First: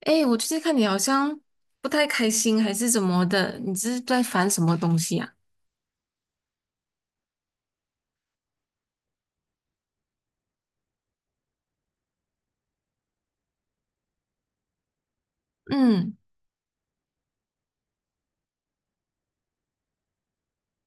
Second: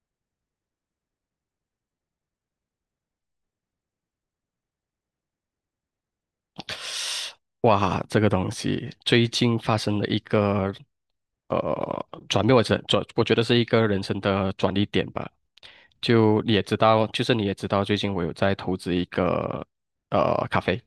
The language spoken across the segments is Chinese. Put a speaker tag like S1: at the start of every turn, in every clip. S1: 哎，我最近看你好像不太开心，还是怎么的？你是在烦什么东西呀、
S2: 哇，这个东西最近发生了一个转变，我觉得是一个人生的转捩点吧。
S1: 嗯
S2: 就是你也知道，最近我有在投资一个咖啡，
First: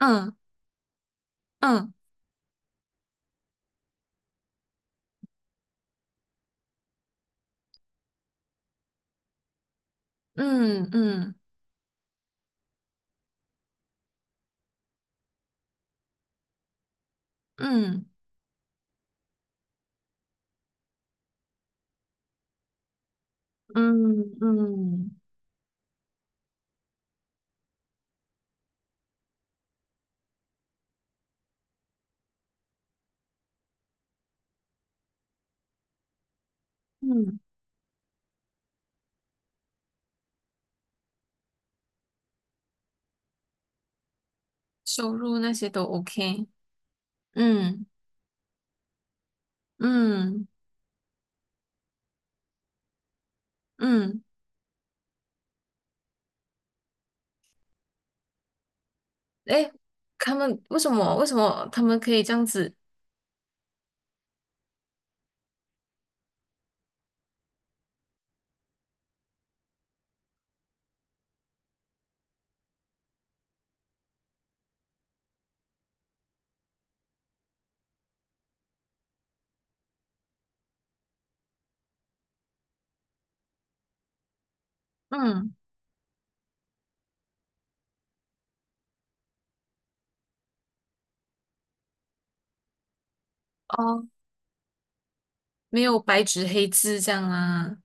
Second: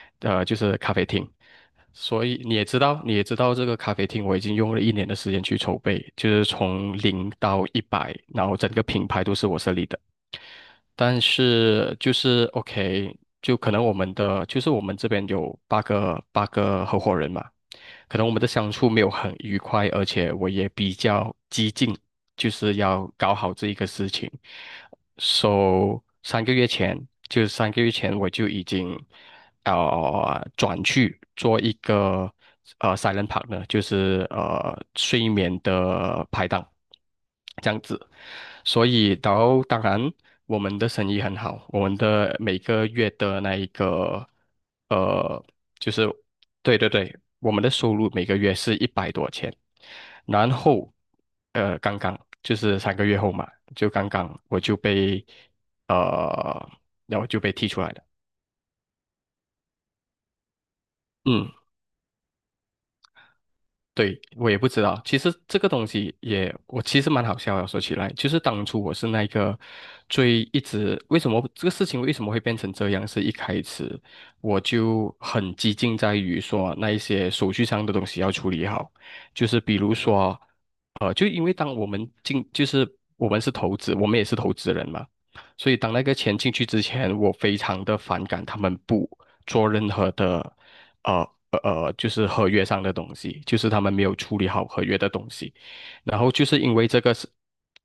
S1: 嗯
S2: 就是咖啡厅，
S1: 嗯
S2: 所以你也知道，你也知道这个咖啡厅我已经用了一年的时间去筹备，就是从零到一百，然后整个品牌都是我设立的。
S1: 嗯
S2: 但
S1: 嗯
S2: 是就是 OK，就可能我们的就是我们这边有八个合伙人嘛，
S1: 嗯
S2: 可能我们的相处没有很愉快，而且我也比较激进，就是要搞好这一个事情。
S1: 嗯嗯
S2: So三个月前我就已经转去做一个silent partner，就是睡眠的拍档
S1: 嗯，
S2: 这样子。所以，当然我们的生意很好，我们的每个月的那一个
S1: 收入
S2: 呃
S1: 那些都
S2: 就是
S1: OK。
S2: 对对对，我们的
S1: 嗯
S2: 收入每个月是100多钱，
S1: 嗯
S2: 然后刚刚就是3个月后嘛，就刚
S1: 嗯。
S2: 刚我就被呃然后就被踢出来了。
S1: 哎，他们为什么为什
S2: 嗯。
S1: 么他们可以这样子？
S2: 对，我也不知道。其实这个东西也，我其实蛮好笑的。说起来，就是当初我是那个一直为什么这个事情为什么会变成这样，是一开始我就很激进在于说那一些手续上的东西要处理好，就是比如说，就因为当我们进，就是我们是投资，我们也是投资人嘛，
S1: 嗯。
S2: 所以当那个钱进去之前，我非常的反感他们不做任何的。就是合约上的东西，就是他们没
S1: 哦，
S2: 有处理好合约的东西，
S1: 没有
S2: 然
S1: 白
S2: 后就
S1: 纸
S2: 是
S1: 黑
S2: 因为这
S1: 字这
S2: 个是，
S1: 样啊。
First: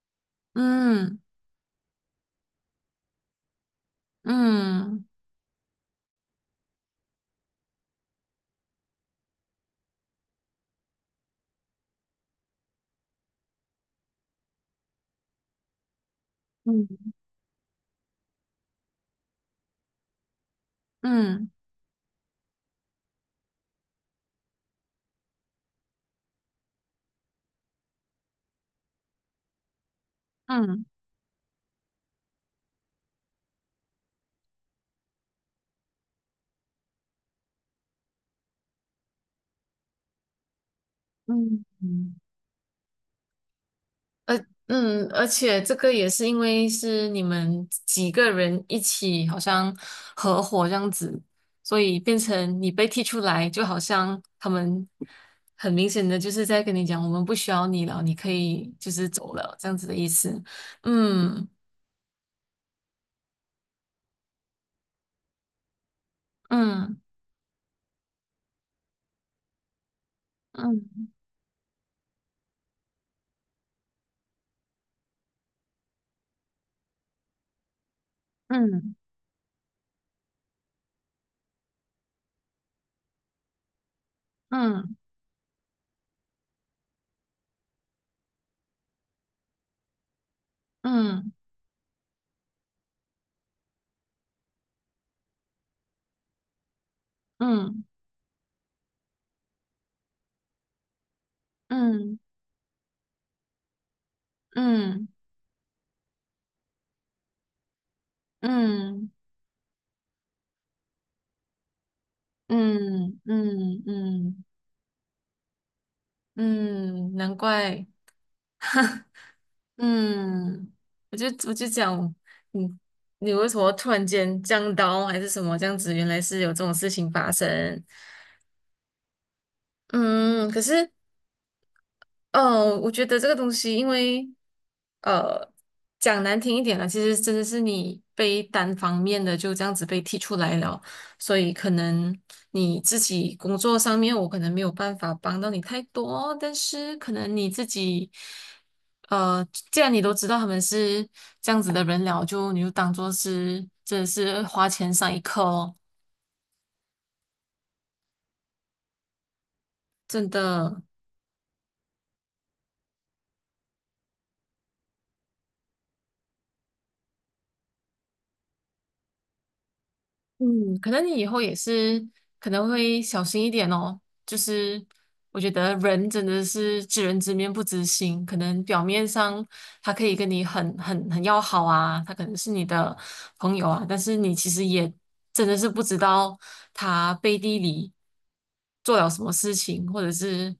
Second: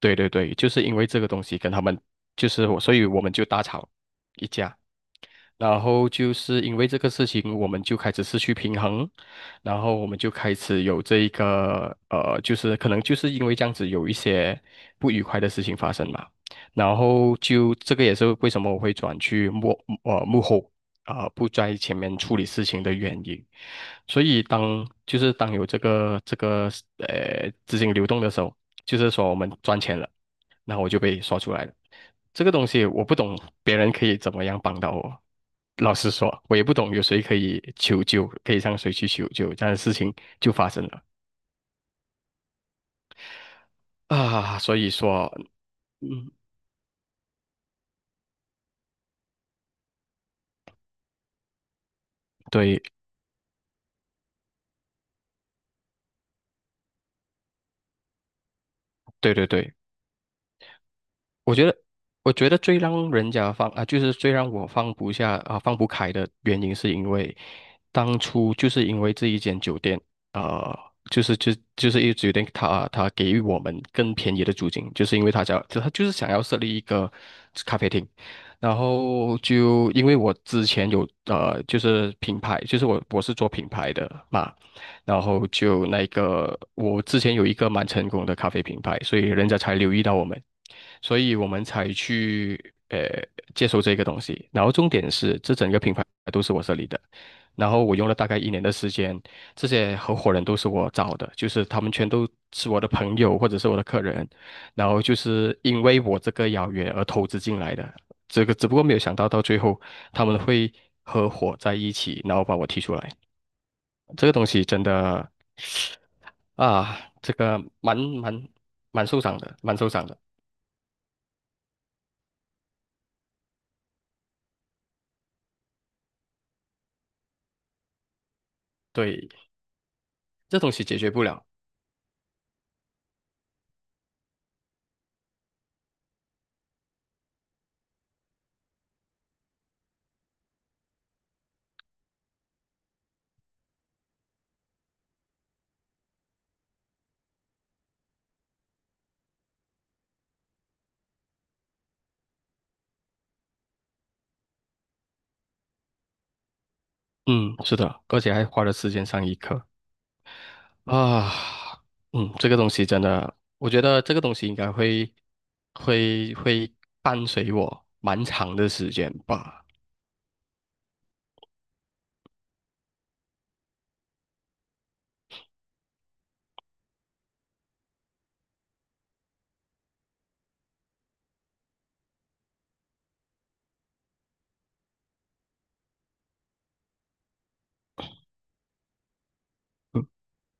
S2: 对对对，就是因为这
S1: 嗯
S2: 个东西跟他们就是我，所以我们就大吵一架，
S1: 嗯
S2: 然后就是因为这个事情，我们就开始失去平衡，然后我们就开始有这一个就是可能就是因为这样子有一些不愉快的事情发生嘛。然
S1: 嗯
S2: 后就这个也是为什么我会转去幕后啊、不
S1: 嗯
S2: 在前面处理事情的原因。所以当就是当有这个资金流动的时候，就是说我们赚钱了。然后
S1: 嗯
S2: 我就被刷出来了。这个东西我不懂，别人可以怎么样帮到我？老实说，我也不懂有谁可以求救，可以向谁去求救，这样的事情就发生了
S1: 嗯嗯。呃，
S2: 啊。所以
S1: 嗯，而
S2: 说，
S1: 且这个也是
S2: 嗯，
S1: 因为是你们几个人一起，好像合伙这样子，所以变成你
S2: 对
S1: 被踢出来，就好像他们很明显的就是在跟你讲，我们不需要你了，你可以就是走
S2: 对对
S1: 了，这
S2: 对，
S1: 样子的意思。嗯
S2: 我觉得，我觉得最让人家放啊，就是最让我放不下啊，放不开的原因，是
S1: 嗯
S2: 因为当初就是因为这一间酒店，啊，
S1: 嗯
S2: 就是一酒店他给予我们更便宜的租金，就是因为他就是想要设立一个咖啡厅，然
S1: 嗯
S2: 后就因为我之前有就是品牌，就是我是做品牌的嘛，
S1: 嗯
S2: 然后就那个我之前有一个蛮成功的咖啡品牌，所以人家才留意到我们。所以
S1: 嗯
S2: 我们才去呃接受这个东西。然后重点是，这整个品牌都是我设立的，然后
S1: 嗯
S2: 我用了大概一年的时间，这些合伙人都是我找的，就是他们全
S1: 嗯
S2: 都是我的朋友或者是我的客人，然后
S1: 嗯
S2: 就是因为我这个邀约而投资进来的。这个只不过没有
S1: 嗯
S2: 想到到最后他们会合伙在一起，然后把我踢出来。
S1: 嗯嗯嗯
S2: 这个
S1: 嗯，
S2: 东西真的啊，
S1: 嗯
S2: 这
S1: 难
S2: 个
S1: 怪。
S2: 蛮 受伤的，蛮受伤的。
S1: 嗯，我就讲。嗯，你为什么突然间降刀还是什么这样子？原来是有这种事情发生。
S2: 对，
S1: 嗯，
S2: 这
S1: 可
S2: 东西
S1: 是
S2: 解决不了。
S1: 哦，我觉得这个东西，因为呃，讲难听一点了，其实真的是你被单方面的就这样子被踢出来了，所以可能你自己工作上面，我可能没有办法帮到你太多，但是可能你自己，呃，既然你都知道他们是这样子的人了，就你就当做是真的是花钱上一课哦，
S2: 嗯，是的，而且还花了时间上一课
S1: 真的。
S2: 啊。嗯，这个东西真的，我觉得这个东西应该会伴随我蛮长的时间吧。
S1: 嗯，可能你以后也是可能会小心一点哦。就是我觉得人真的是知人知面不知心，可能表面上他可以跟你很很很要好啊，他可能是你的朋友啊，但是你其实也真的是不知道他背地里做了什么事情，或者是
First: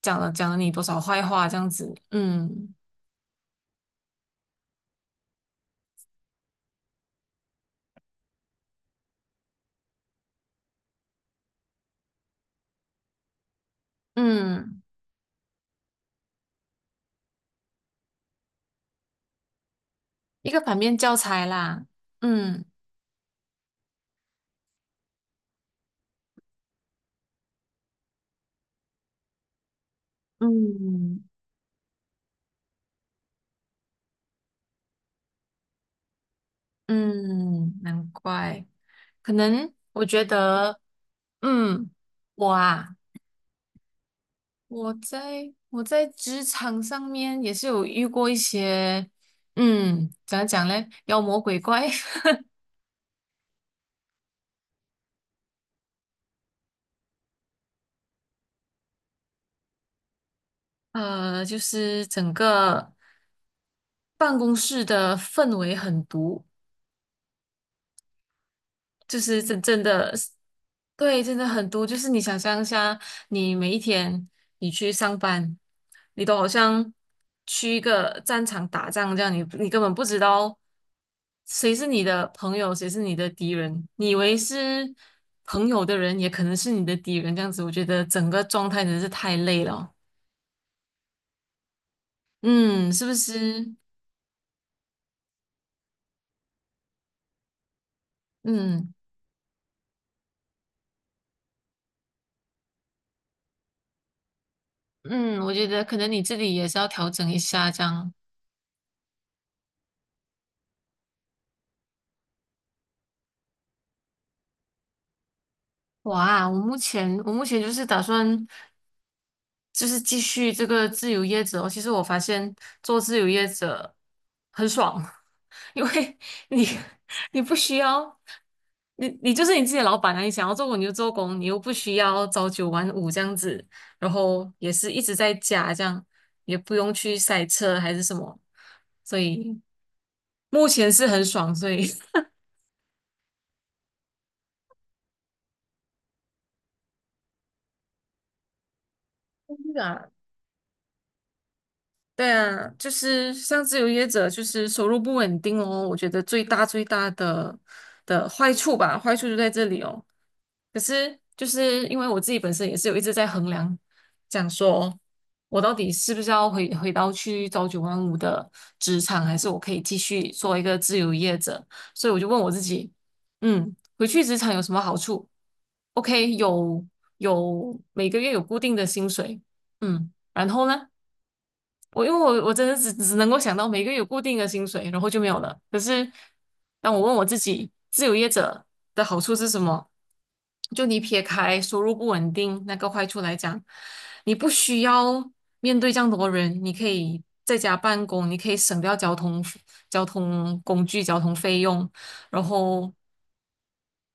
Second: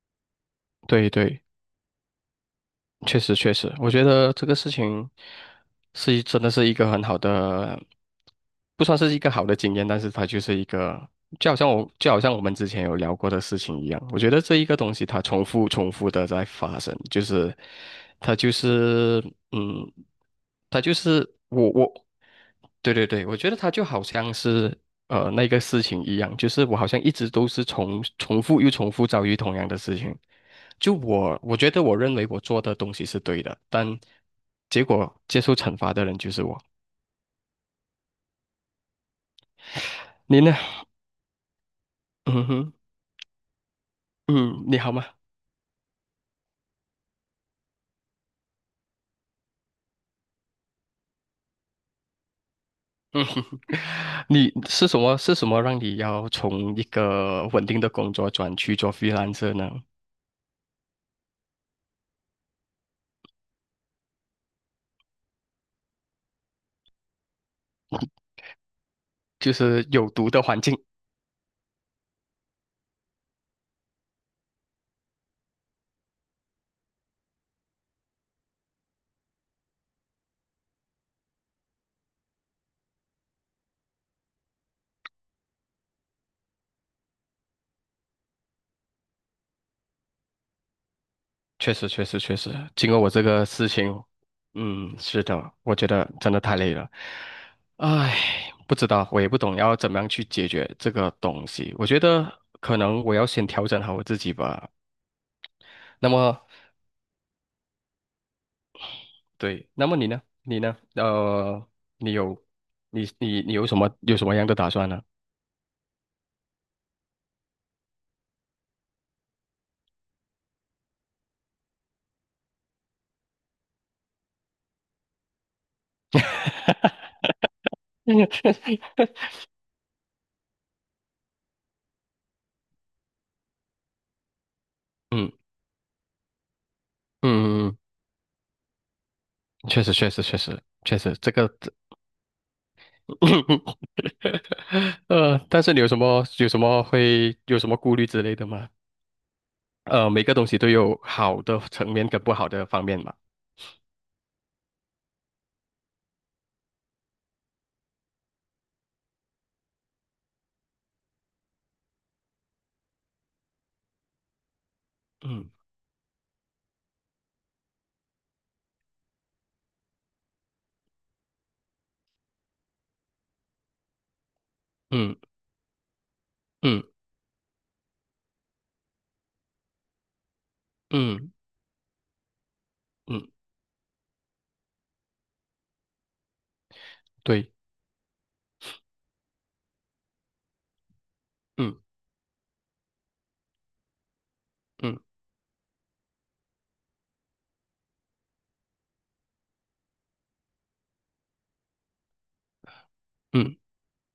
S1: 讲了你多少
S2: 对
S1: 坏
S2: 对。
S1: 话这样子。嗯
S2: 确实确实，我觉得这个事情真的是一个很好的，不算是一个好的经验，但是它就是一个，就好像我们之前有聊过的事情一样，我觉得这一个
S1: 嗯，
S2: 东西它重复重复的在发生，就是它就是嗯，
S1: 一个反
S2: 它就
S1: 面教
S2: 是
S1: 材
S2: 我
S1: 啦。
S2: 我，
S1: 嗯
S2: 对对对，我觉得它就好像是那个事情一样，就是我好像一直都是重重复又重复遭遇同样的事情。就
S1: 嗯。
S2: 我，我觉得我认为我做的东西是对的，但结果接受惩罚的人就是我。
S1: 嗯，难怪，可能我觉
S2: 你呢？
S1: 得，嗯，
S2: 嗯
S1: 我
S2: 哼，
S1: 啊，
S2: 嗯，你好
S1: 我
S2: 吗？
S1: 在我在职场上面也是有遇过一些，嗯，怎样讲嘞，妖魔鬼怪。
S2: 嗯哼，你是什么？是什么让你要从一个稳定的工作转去做 freelancer 呢？
S1: 就是整个办公室的氛围很毒，就是
S2: 就
S1: 真真
S2: 是有
S1: 的
S2: 毒的环境。
S1: 对，真的很多。就是你想象一下，你每一天你去上班，你都好像去一个战场打仗这样，你你根本不知道谁是你的朋友，谁是你的敌人。你以为是朋友的人，也可能是你的敌人。这样子，我觉得整个状态真的是太累了。
S2: 确实，确实，确实，经
S1: 嗯，
S2: 过
S1: 是
S2: 我
S1: 不
S2: 这个事
S1: 是？
S2: 情，嗯，是的，我觉得真的太累了。唉，不知
S1: 嗯
S2: 道，我也不懂要怎么样去解决这个东西。我觉得可能我要先调整好我自己吧。
S1: 嗯，我觉得可
S2: 那
S1: 能你自
S2: 么，
S1: 己也是要调整一下这样。
S2: 对，那么你呢？你有，你有什么样的打算呢？
S1: 哇，我目前就是打算。就是继续这个自由业者哦。其实我发现做自由业者很爽。因为你你不需要，你你就是你自己的老板啊，你想要做工你就做工，你又不需要朝九晚五这样子，然后也是一直
S2: 嗯
S1: 在家这样，也不用去塞
S2: 嗯嗯，
S1: 车还是什么，所以
S2: 确实确实确实
S1: 目前
S2: 确
S1: 是
S2: 实，
S1: 很
S2: 这个
S1: 爽，所以
S2: 但是你有什么有什么会有什么顾虑之类的吗？每个东西都有好的层面跟
S1: 对
S2: 不好的
S1: 啊，
S2: 方
S1: 就
S2: 面嘛。
S1: 是像自由业者，就是收入不稳定哦。我觉得最大的坏处吧，坏处就在这里哦。可是就是因为我自己本身也是有一直在衡量，讲说
S2: 嗯
S1: 我到底是不是要回到去朝九晚五的职场，还是我可以继续做一个自由业者？所以我就问我自己，嗯，回去职场有什么好
S2: 嗯
S1: 处？OK，
S2: 嗯
S1: 有每个月有固定的薪水，嗯，然后呢？
S2: 嗯
S1: 我因为我真的只
S2: 嗯，
S1: 能
S2: 嗯
S1: 够想到每个月有固定的薪水，然后就没有了。可是当我问我自
S2: 对，
S1: 己，自由业者的好处是什么？就你撇开
S2: 嗯
S1: 收入不稳定那个坏处来讲，你不需
S2: 嗯
S1: 要面对这样多人，你可以在家办公，你可以省掉交通工具、交通费用，然后
S2: 嗯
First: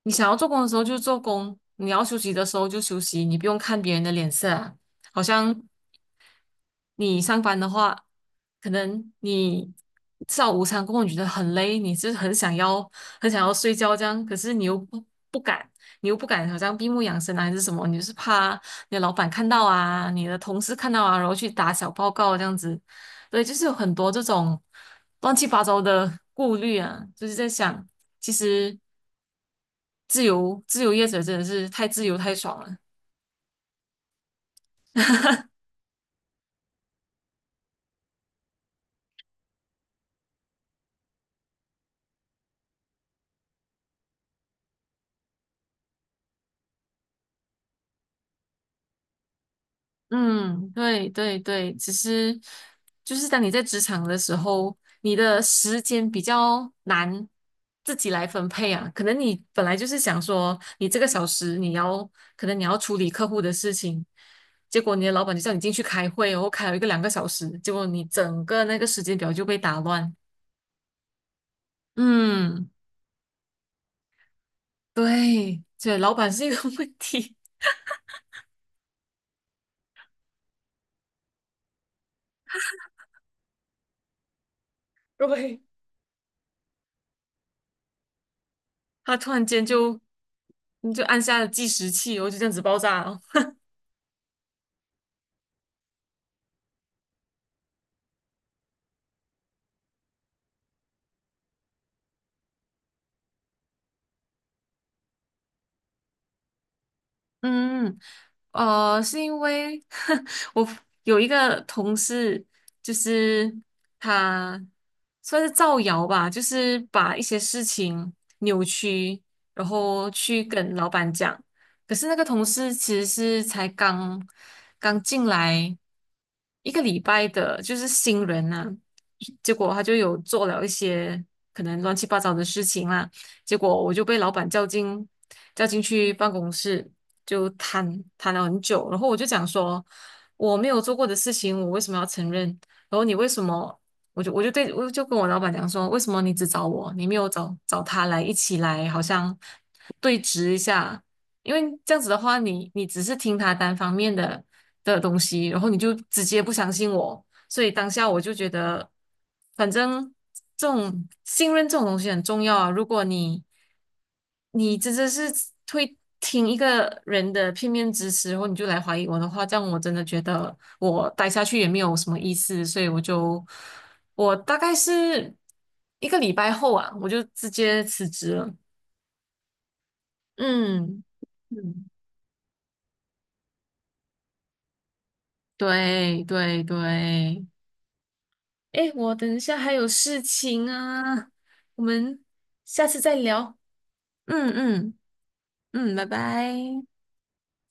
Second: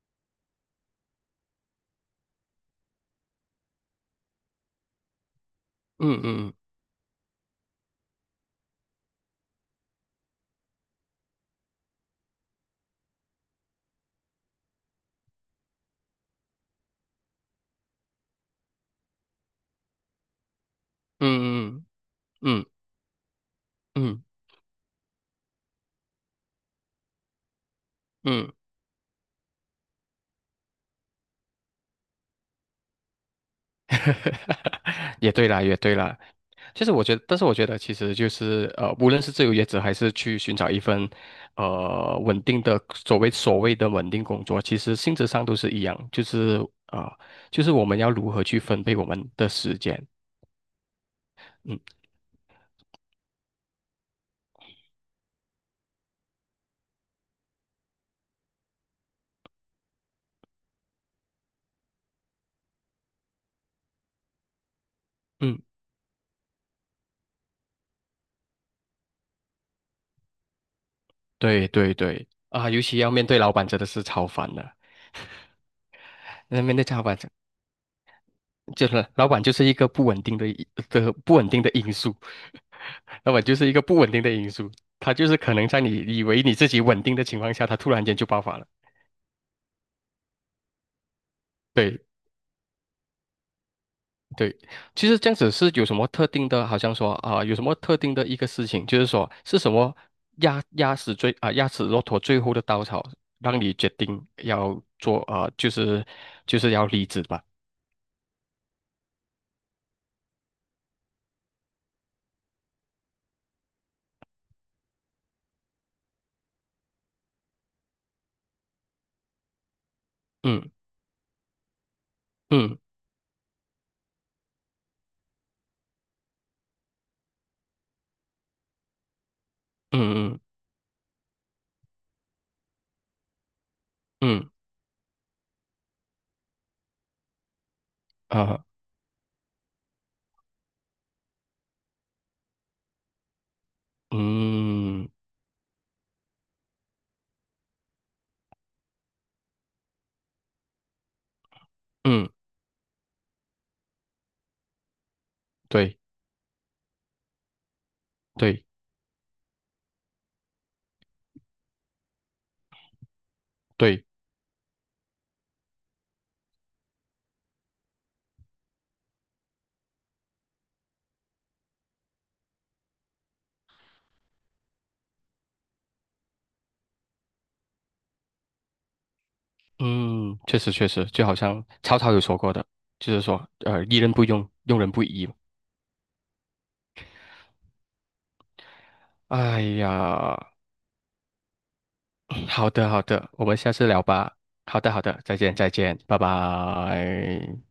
S1: 你想要做工的时候就做工，你要休息的时候就休息，你不用看别人的脸色啊。好像
S2: 嗯嗯嗯
S1: 你上班的话，可能你吃完午餐过后你觉得很累，你就是很想要睡觉这样，可是你又不敢，你又不敢好像闭目养神啊还是什么，你就是怕你的老板看到啊，你的同事看到啊，然后去打
S2: 嗯
S1: 小报告这样
S2: 嗯嗯
S1: 子，对，就是有很多
S2: 嗯
S1: 这
S2: 嗯嗯
S1: 种乱七八糟的顾虑啊，就是在想，其
S2: 嗯
S1: 实自由业者真的是太自由太爽了。
S2: 也对啦，也对啦。其实我觉得，但是我觉得，其实就是无论是自由业者还是去寻找一份稳定的所谓的稳定工作，其实性质上都是一样，就是呃，就是我们要如何去分配我们的时间。
S1: 嗯，对对对，
S2: 嗯
S1: 其实就是当你在职场的时候，你的时间比较难自己来分配啊。可能你本来就是想说，你这个小时你要，可能你要处理客户的事情，结果你的老板就叫你
S2: 嗯，
S1: 进去开会哦，然后开了一个两个小时，结果你整个那个时间表就被打乱。
S2: 对对对
S1: 嗯，
S2: 啊，尤其要面对老板，真的是超烦的。
S1: 对，对，老板是一个
S2: 那面 对
S1: 问
S2: 老板，
S1: 题，
S2: 就是老板就是一个不稳定的因素。那么就是一个不稳定的因素，它就是可
S1: 对，
S2: 能在你以为你自己稳定的情况下，它突然间就爆发了。
S1: 他突然间就你就按下了计时
S2: 对
S1: 器哦，然后就这样子爆炸了。
S2: 对，其实这样子是有什么特定的，好像说啊、有什么特定的一个事情，就是说是什么压死骆驼最后的稻草，让你决定要做啊、就是要离职吧。
S1: 嗯，是因为 我有一个同事，就是他算是造谣吧，就是把一些事情扭曲，然后去
S2: 嗯
S1: 跟老板讲。可是那个同事
S2: 嗯
S1: 其实是才刚刚进来一个礼拜的，就是新人呐、结果他就有
S2: 嗯嗯
S1: 做了一些可能乱七八糟的事情啦，结果我就被老板
S2: 嗯
S1: 叫进去办公室。就谈了很
S2: 啊
S1: 久，然后我就讲说我没有做过的事情，我为什么要承认？然后你为什么？我就
S2: 嗯
S1: 跟我老板讲说，为什么你只找我，你没有找他来一起来，好像对峙一下？因为这样子的
S2: 嗯，
S1: 话，你只是听他单方面的东西，然后你就
S2: 对
S1: 直接不相信我，所以当下我就觉
S2: 对
S1: 得，反正这种信任这种东西很重要啊。如果你
S2: 对
S1: 你真的是会听一个人的片面之词，然后你就来怀疑我的话，这样我真的觉得我待下去也没有什么意思。所以我大概是一个礼拜后啊，我就直接辞职了。
S2: 嗯，确实确
S1: 嗯
S2: 实，就好像
S1: 嗯，
S2: 曹操有说过的，就是说，疑人不用，用人不疑。
S1: 对对对，哎，我等一下
S2: 哎
S1: 还有事
S2: 呀，
S1: 情啊，我们
S2: 好
S1: 下
S2: 的
S1: 次
S2: 好
S1: 再
S2: 的，我们
S1: 聊。
S2: 下次聊吧。
S1: 嗯
S2: 好的
S1: 嗯
S2: 好的，再见再
S1: 嗯，
S2: 见，
S1: 拜
S2: 拜
S1: 拜。
S2: 拜。